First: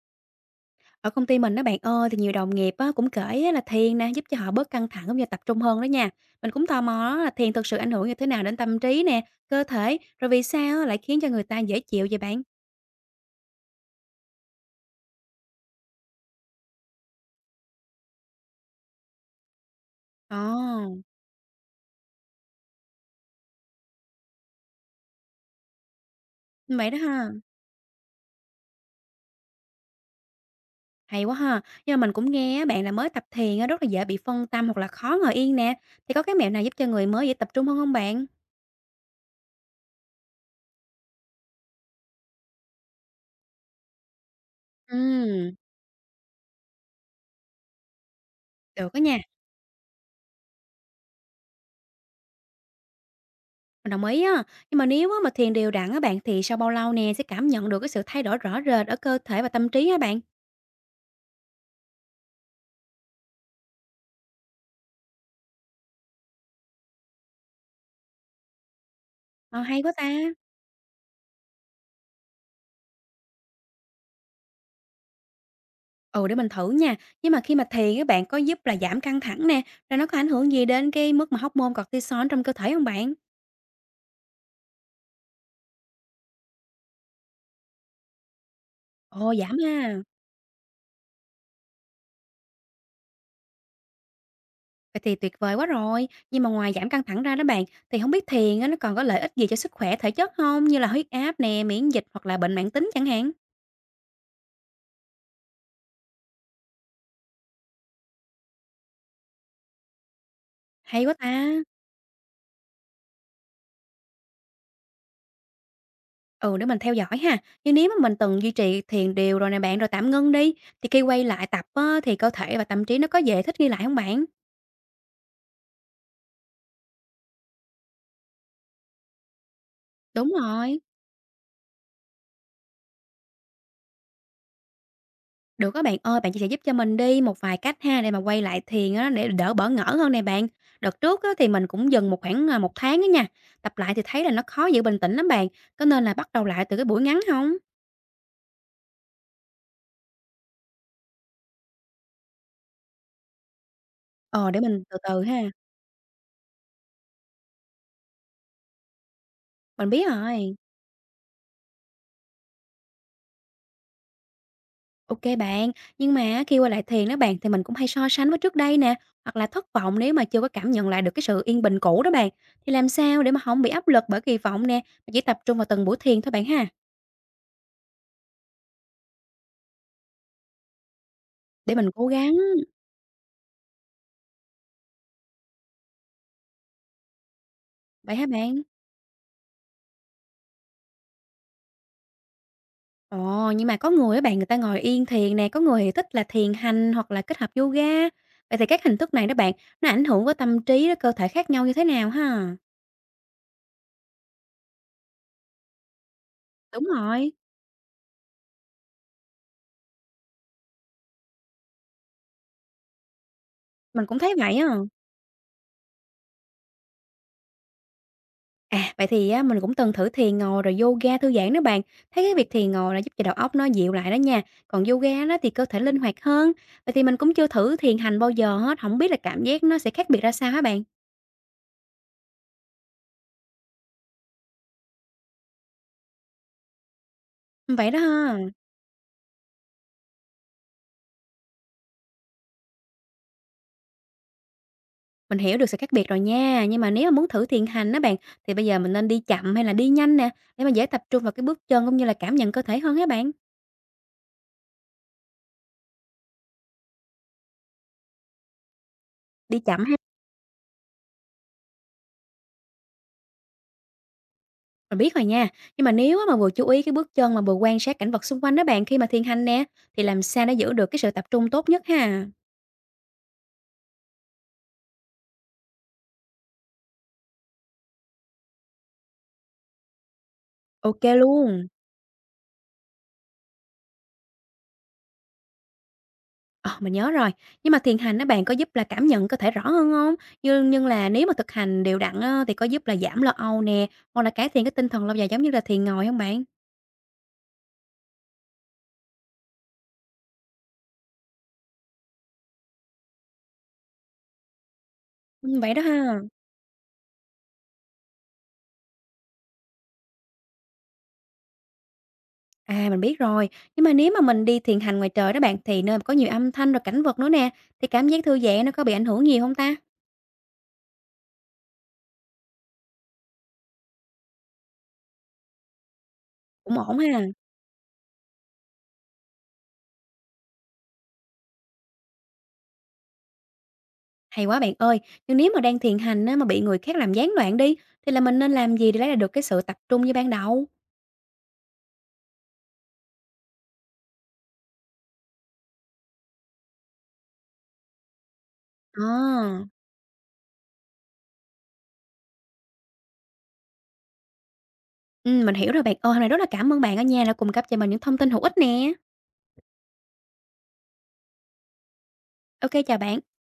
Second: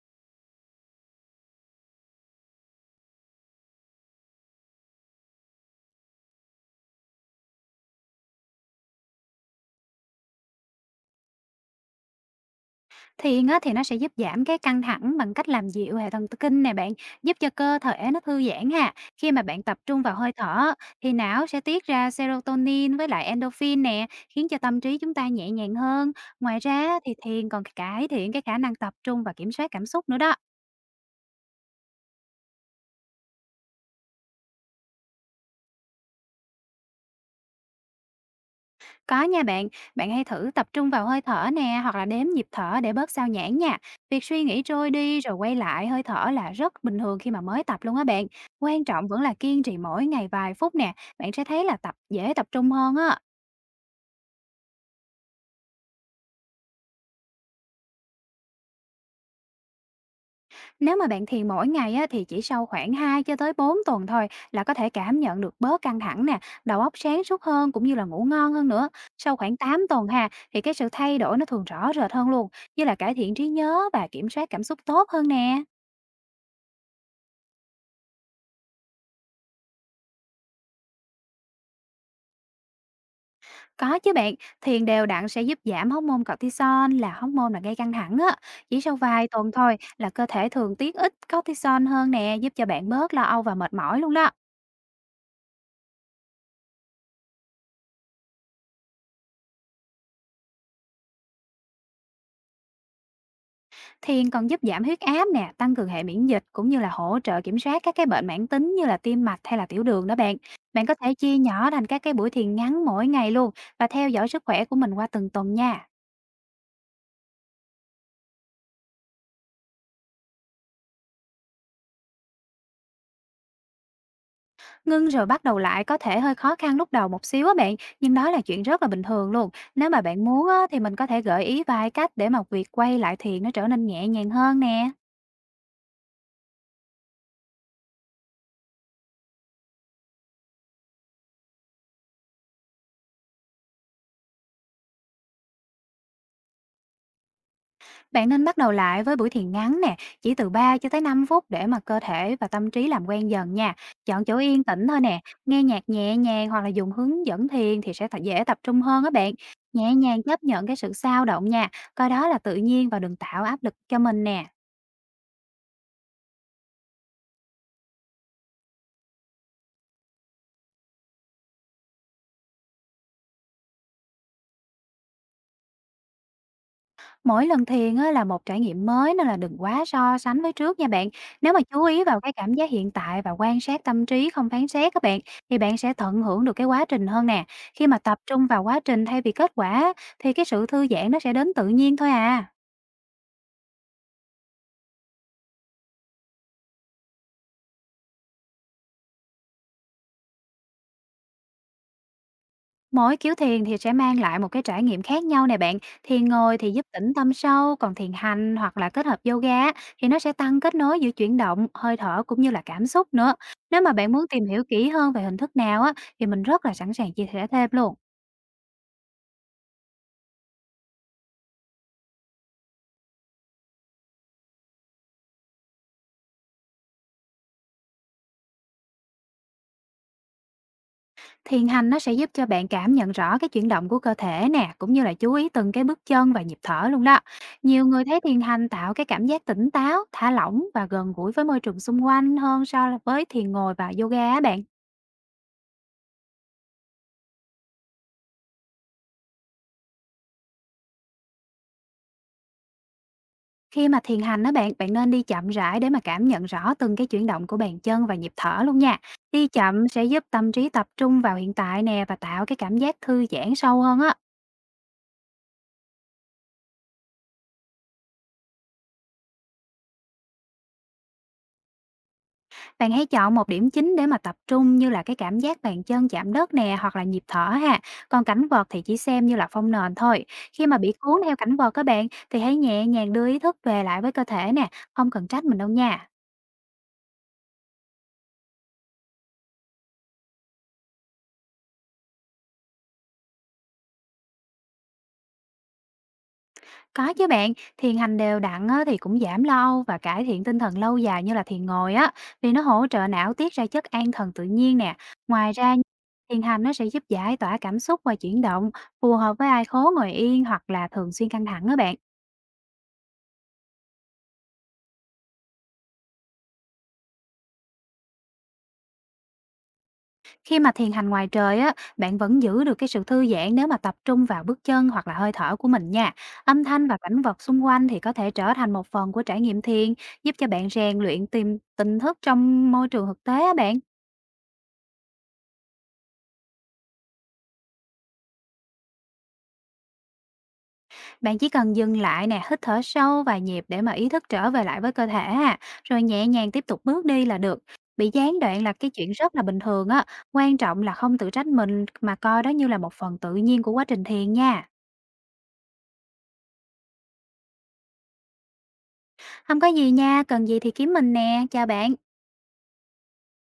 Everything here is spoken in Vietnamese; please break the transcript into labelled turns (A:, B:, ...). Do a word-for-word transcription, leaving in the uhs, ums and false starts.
A: Ở công ty mình đó bạn ơi, thì nhiều đồng nghiệp á, cũng kể á, là thiền nè giúp cho họ bớt căng thẳng cũng như tập trung hơn đó nha. Mình cũng tò mò á, là thiền thực sự ảnh hưởng như thế nào đến tâm trí nè, cơ thể, rồi vì sao á, lại khiến cho người ta dễ chịu vậy bạn?
B: Thiền á thì nó sẽ giúp giảm cái căng thẳng bằng cách làm dịu hệ thần kinh nè bạn, giúp cho cơ thể nó thư giãn ha. Khi mà bạn tập trung vào hơi thở
A: Ồ,
B: thì não sẽ tiết ra serotonin với lại endorphin nè, khiến cho tâm trí chúng ta nhẹ nhàng hơn. Ngoài
A: như vậy đó
B: ra thì
A: ha,
B: thiền còn cải thiện cái khả năng tập trung và kiểm soát cảm xúc nữa đó.
A: hay quá ha. Nhưng mà mình cũng nghe á, bạn là mới tập thiền á, rất là dễ bị phân tâm hoặc là khó ngồi yên nè. Thì có cái mẹo nào giúp cho người mới dễ tập trung hơn không bạn?
B: Có nha bạn, bạn hãy thử tập trung vào hơi thở nè, hoặc là đếm nhịp thở để bớt sao nhãng nha. Việc suy nghĩ trôi đi rồi quay
A: Ừ,
B: lại hơi thở là rất bình thường khi mà mới tập luôn á bạn. Quan
A: được đó
B: trọng
A: nha,
B: vẫn là kiên trì mỗi ngày vài phút nè, bạn sẽ thấy là tập dễ tập trung hơn á.
A: mình đồng ý á. Nhưng mà nếu á, mà thiền đều đặn á bạn thì sau bao lâu nè sẽ cảm nhận được cái sự thay đổi rõ rệt ở cơ thể và tâm trí á bạn?
B: Nếu mà bạn thiền mỗi ngày á thì chỉ sau khoảng hai cho tới bốn tuần thôi là có thể cảm nhận được bớt căng thẳng nè, đầu óc sáng suốt hơn, cũng như là ngủ ngon hơn nữa. Sau khoảng
A: Ờ, hay
B: tám
A: quá
B: tuần
A: ta!
B: ha, thì cái sự thay đổi nó thường rõ rệt hơn luôn, như là cải thiện trí nhớ và kiểm soát cảm xúc tốt hơn nè.
A: Ừ, để mình thử nha. Nhưng mà khi mà thiền các bạn, có giúp là giảm căng thẳng nè, rồi nó có ảnh hưởng gì đến cái mức mà hormone cortisol trong cơ thể không bạn?
B: Có chứ bạn, thiền đều đặn sẽ giúp giảm hormone cortisol, là hormone là gây căng thẳng á. Chỉ sau vài
A: Ồ,
B: tuần
A: giảm
B: thôi
A: ha!
B: là cơ thể thường tiết ít cortisol hơn nè, giúp cho bạn bớt lo âu và mệt mỏi luôn đó.
A: Vậy thì tuyệt vời quá rồi. Nhưng mà ngoài giảm căng thẳng ra đó bạn, thì không biết thiền á, nó còn có lợi ích gì cho sức khỏe thể chất không? Như là huyết áp nè, miễn dịch hoặc là bệnh mãn tính chẳng hạn?
B: Thiền còn giúp giảm huyết áp nè, tăng cường hệ miễn dịch, cũng như là hỗ trợ kiểm soát các cái bệnh mãn tính như là tim mạch hay là tiểu đường đó bạn. Bạn có
A: Hay
B: thể
A: quá ta!
B: chia nhỏ thành các cái buổi thiền ngắn mỗi ngày luôn, và theo dõi sức khỏe của mình qua từng tuần nha.
A: Ừ, để mình theo dõi ha. Nhưng nếu mà mình từng duy trì thiền đều rồi nè bạn, rồi tạm ngưng đi, thì khi quay lại tập á, thì cơ thể và tâm trí nó có dễ thích nghi lại không bạn?
B: Ngưng rồi bắt đầu lại có thể hơi khó khăn lúc đầu một xíu á bạn, nhưng đó là chuyện rất là bình thường luôn. Nếu mà bạn
A: Đúng
B: muốn á, thì
A: rồi.
B: mình có thể gợi ý vài cách để mà việc quay lại thiền nó trở nên nhẹ nhàng hơn nè.
A: Được các bạn ơi, bạn chia sẻ giúp cho mình đi một vài cách ha để mà quay lại thiền á, để đỡ bỡ ngỡ hơn nè bạn. Đợt trước á, thì mình cũng dừng một khoảng à, một tháng á nha. Tập lại thì thấy là nó khó giữ bình tĩnh lắm bạn. Có nên là bắt đầu lại từ cái buổi ngắn không?
B: Bạn nên bắt đầu lại với buổi thiền ngắn nè, chỉ từ ba cho tới năm phút, để mà cơ thể và tâm trí làm quen dần nha. Chọn chỗ
A: Ờ để
B: yên
A: mình
B: tĩnh
A: từ
B: thôi nè,
A: từ ha.
B: nghe nhạc nhẹ nhàng hoặc là dùng hướng dẫn thiền thì sẽ thật- dễ tập trung hơn á bạn.
A: Mình
B: Nhẹ
A: biết
B: nhàng chấp
A: rồi.
B: nhận cái sự sao động nha, coi đó là tự nhiên và đừng tạo áp lực cho mình nè.
A: Ok bạn, nhưng mà khi quay lại thiền đó bạn thì mình cũng hay so sánh với trước đây nè, hoặc là thất vọng nếu mà chưa có cảm nhận lại được cái sự yên bình cũ đó bạn. Thì làm sao để mà không bị áp lực bởi kỳ vọng nè, mà chỉ tập trung vào từng buổi thiền thôi bạn ha.
B: Mỗi lần thiền á là một trải nghiệm mới, nên là đừng quá so sánh với trước nha bạn. Nếu mà
A: Để
B: chú
A: mình
B: ý
A: cố
B: vào cái
A: gắng.
B: cảm giác hiện tại và quan sát tâm trí không phán xét, các bạn thì bạn sẽ tận hưởng được cái quá trình hơn nè. Khi mà
A: Vậy
B: tập
A: hả
B: trung
A: bạn?
B: vào quá trình thay vì kết quả á, thì cái sự thư giãn nó sẽ đến tự nhiên thôi à.
A: Ồ, nhưng mà có người á bạn, người ta ngồi yên thiền nè, có người thì thích là thiền hành hoặc là kết hợp yoga. Vậy thì các hình thức này đó bạn, nó ảnh hưởng với tâm trí, với cơ thể khác nhau như thế nào ha?
B: Mỗi kiểu thiền thì sẽ mang lại một cái trải nghiệm khác nhau nè bạn. Thiền ngồi thì
A: Đúng
B: giúp tĩnh
A: rồi.
B: tâm sâu, còn thiền hành hoặc là kết hợp yoga á, thì nó sẽ tăng kết nối giữa chuyển động, hơi thở, cũng như là cảm xúc nữa. Nếu mà
A: Mình
B: bạn
A: cũng
B: muốn
A: thấy
B: tìm
A: vậy
B: hiểu
A: á.
B: kỹ hơn về hình thức nào á, thì mình rất là sẵn sàng chia sẻ thêm luôn.
A: À, vậy thì á, mình cũng từng thử thiền ngồi rồi yoga thư giãn đó bạn. Thấy cái việc thiền ngồi là giúp cho đầu óc nó dịu lại đó nha. Còn yoga đó thì cơ thể linh hoạt hơn. Vậy thì mình cũng chưa thử thiền hành bao giờ hết, không biết là cảm giác nó sẽ khác biệt ra sao hả bạn?
B: Thiền hành nó sẽ giúp cho bạn cảm nhận rõ cái chuyển động của cơ thể nè, cũng như là chú ý từng cái bước chân và nhịp thở luôn đó. Nhiều
A: Vậy đó
B: người thấy thiền
A: ha.
B: hành tạo cái cảm giác tỉnh táo, thả lỏng và gần gũi với môi trường xung quanh hơn so với thiền ngồi và yoga á bạn.
A: Mình hiểu được sự khác biệt rồi nha, nhưng mà nếu mà muốn thử thiền hành đó bạn, thì bây giờ mình nên đi chậm hay là đi nhanh nè, để mà dễ tập trung vào cái bước chân cũng như là cảm nhận cơ thể hơn á bạn?
B: Khi mà thiền hành á bạn, bạn nên đi chậm rãi để mà cảm nhận rõ từng cái chuyển động của bàn chân và nhịp thở luôn nha. Đi
A: Đi chậm
B: chậm
A: ha,
B: sẽ giúp tâm trí tập trung vào hiện tại nè, và tạo cái cảm giác thư giãn sâu hơn á.
A: mình biết rồi nha, nhưng mà nếu á mà vừa chú ý cái bước chân mà vừa quan sát cảnh vật xung quanh đó bạn khi mà thiền hành nè, thì làm sao để giữ được cái sự tập trung tốt nhất ha?
B: Bạn hãy chọn một điểm chính để mà tập trung, như là cái cảm giác bàn chân chạm đất nè, hoặc là nhịp thở ha. Còn cảnh vật thì chỉ xem như là phông nền thôi. Khi mà bị
A: OK
B: cuốn theo cảnh
A: luôn.
B: vật các bạn, thì hãy nhẹ nhàng đưa ý thức về lại với cơ thể nè, không cần trách mình đâu nha.
A: Ờ, mình nhớ rồi, nhưng mà thiền hành đó bạn có giúp là cảm nhận cơ thể rõ hơn không? Nhưng nhưng là nếu mà thực hành đều đặn á, thì có giúp là giảm lo âu nè, hoặc là cải thiện cái tinh thần lâu dài giống như là thiền ngồi không bạn?
B: Có chứ bạn, thiền hành đều đặn á, thì cũng giảm lo âu và cải thiện tinh thần lâu dài như là thiền ngồi á, vì nó hỗ trợ não tiết ra chất an thần tự nhiên nè. Ngoài
A: Ừm, vậy
B: ra,
A: đó ha.
B: thiền hành nó sẽ giúp giải tỏa cảm xúc và chuyển động, phù hợp với ai khố ngồi yên hoặc là thường xuyên căng thẳng á bạn.
A: À, mình biết rồi, nhưng mà nếu mà mình đi thiền hành ngoài trời đó bạn, thì nơi mà có nhiều âm thanh rồi cảnh vật nữa nè, thì cảm giác thư giãn nó có bị ảnh hưởng nhiều không ta?
B: Khi mà thiền hành ngoài trời á, bạn vẫn giữ được cái sự thư giãn nếu mà tập trung vào bước chân hoặc là hơi thở của mình nha. Âm
A: Cũng
B: thanh và
A: ổn
B: cảnh
A: ha.
B: vật xung quanh thì có thể trở thành một phần của trải nghiệm thiền, giúp cho bạn rèn luyện tìm tỉnh thức trong môi trường thực tế á bạn.
A: Hay quá bạn ơi, nhưng nếu mà đang thiền hành á, mà bị người khác làm gián đoạn đi, thì là mình nên làm gì để lấy lại được cái sự tập trung như ban đầu?
B: Bạn chỉ cần dừng lại nè, hít thở sâu vài nhịp để mà ý thức trở về lại với cơ thể ha, rồi nhẹ nhàng tiếp tục bước đi là được. Bị gián đoạn là cái chuyện rất là bình
A: À,
B: thường á, quan trọng là không tự trách mình mà coi đó như là một phần tự nhiên của quá trình thiền nha.
A: ừm, mình hiểu rồi bạn ơi, hôm nay rất là cảm ơn bạn ở nhà đã cung cấp cho mình những thông tin hữu ích nè.
B: Không có gì nha, cần gì thì kiếm mình nè, chào bạn.
A: Ok chào bạn.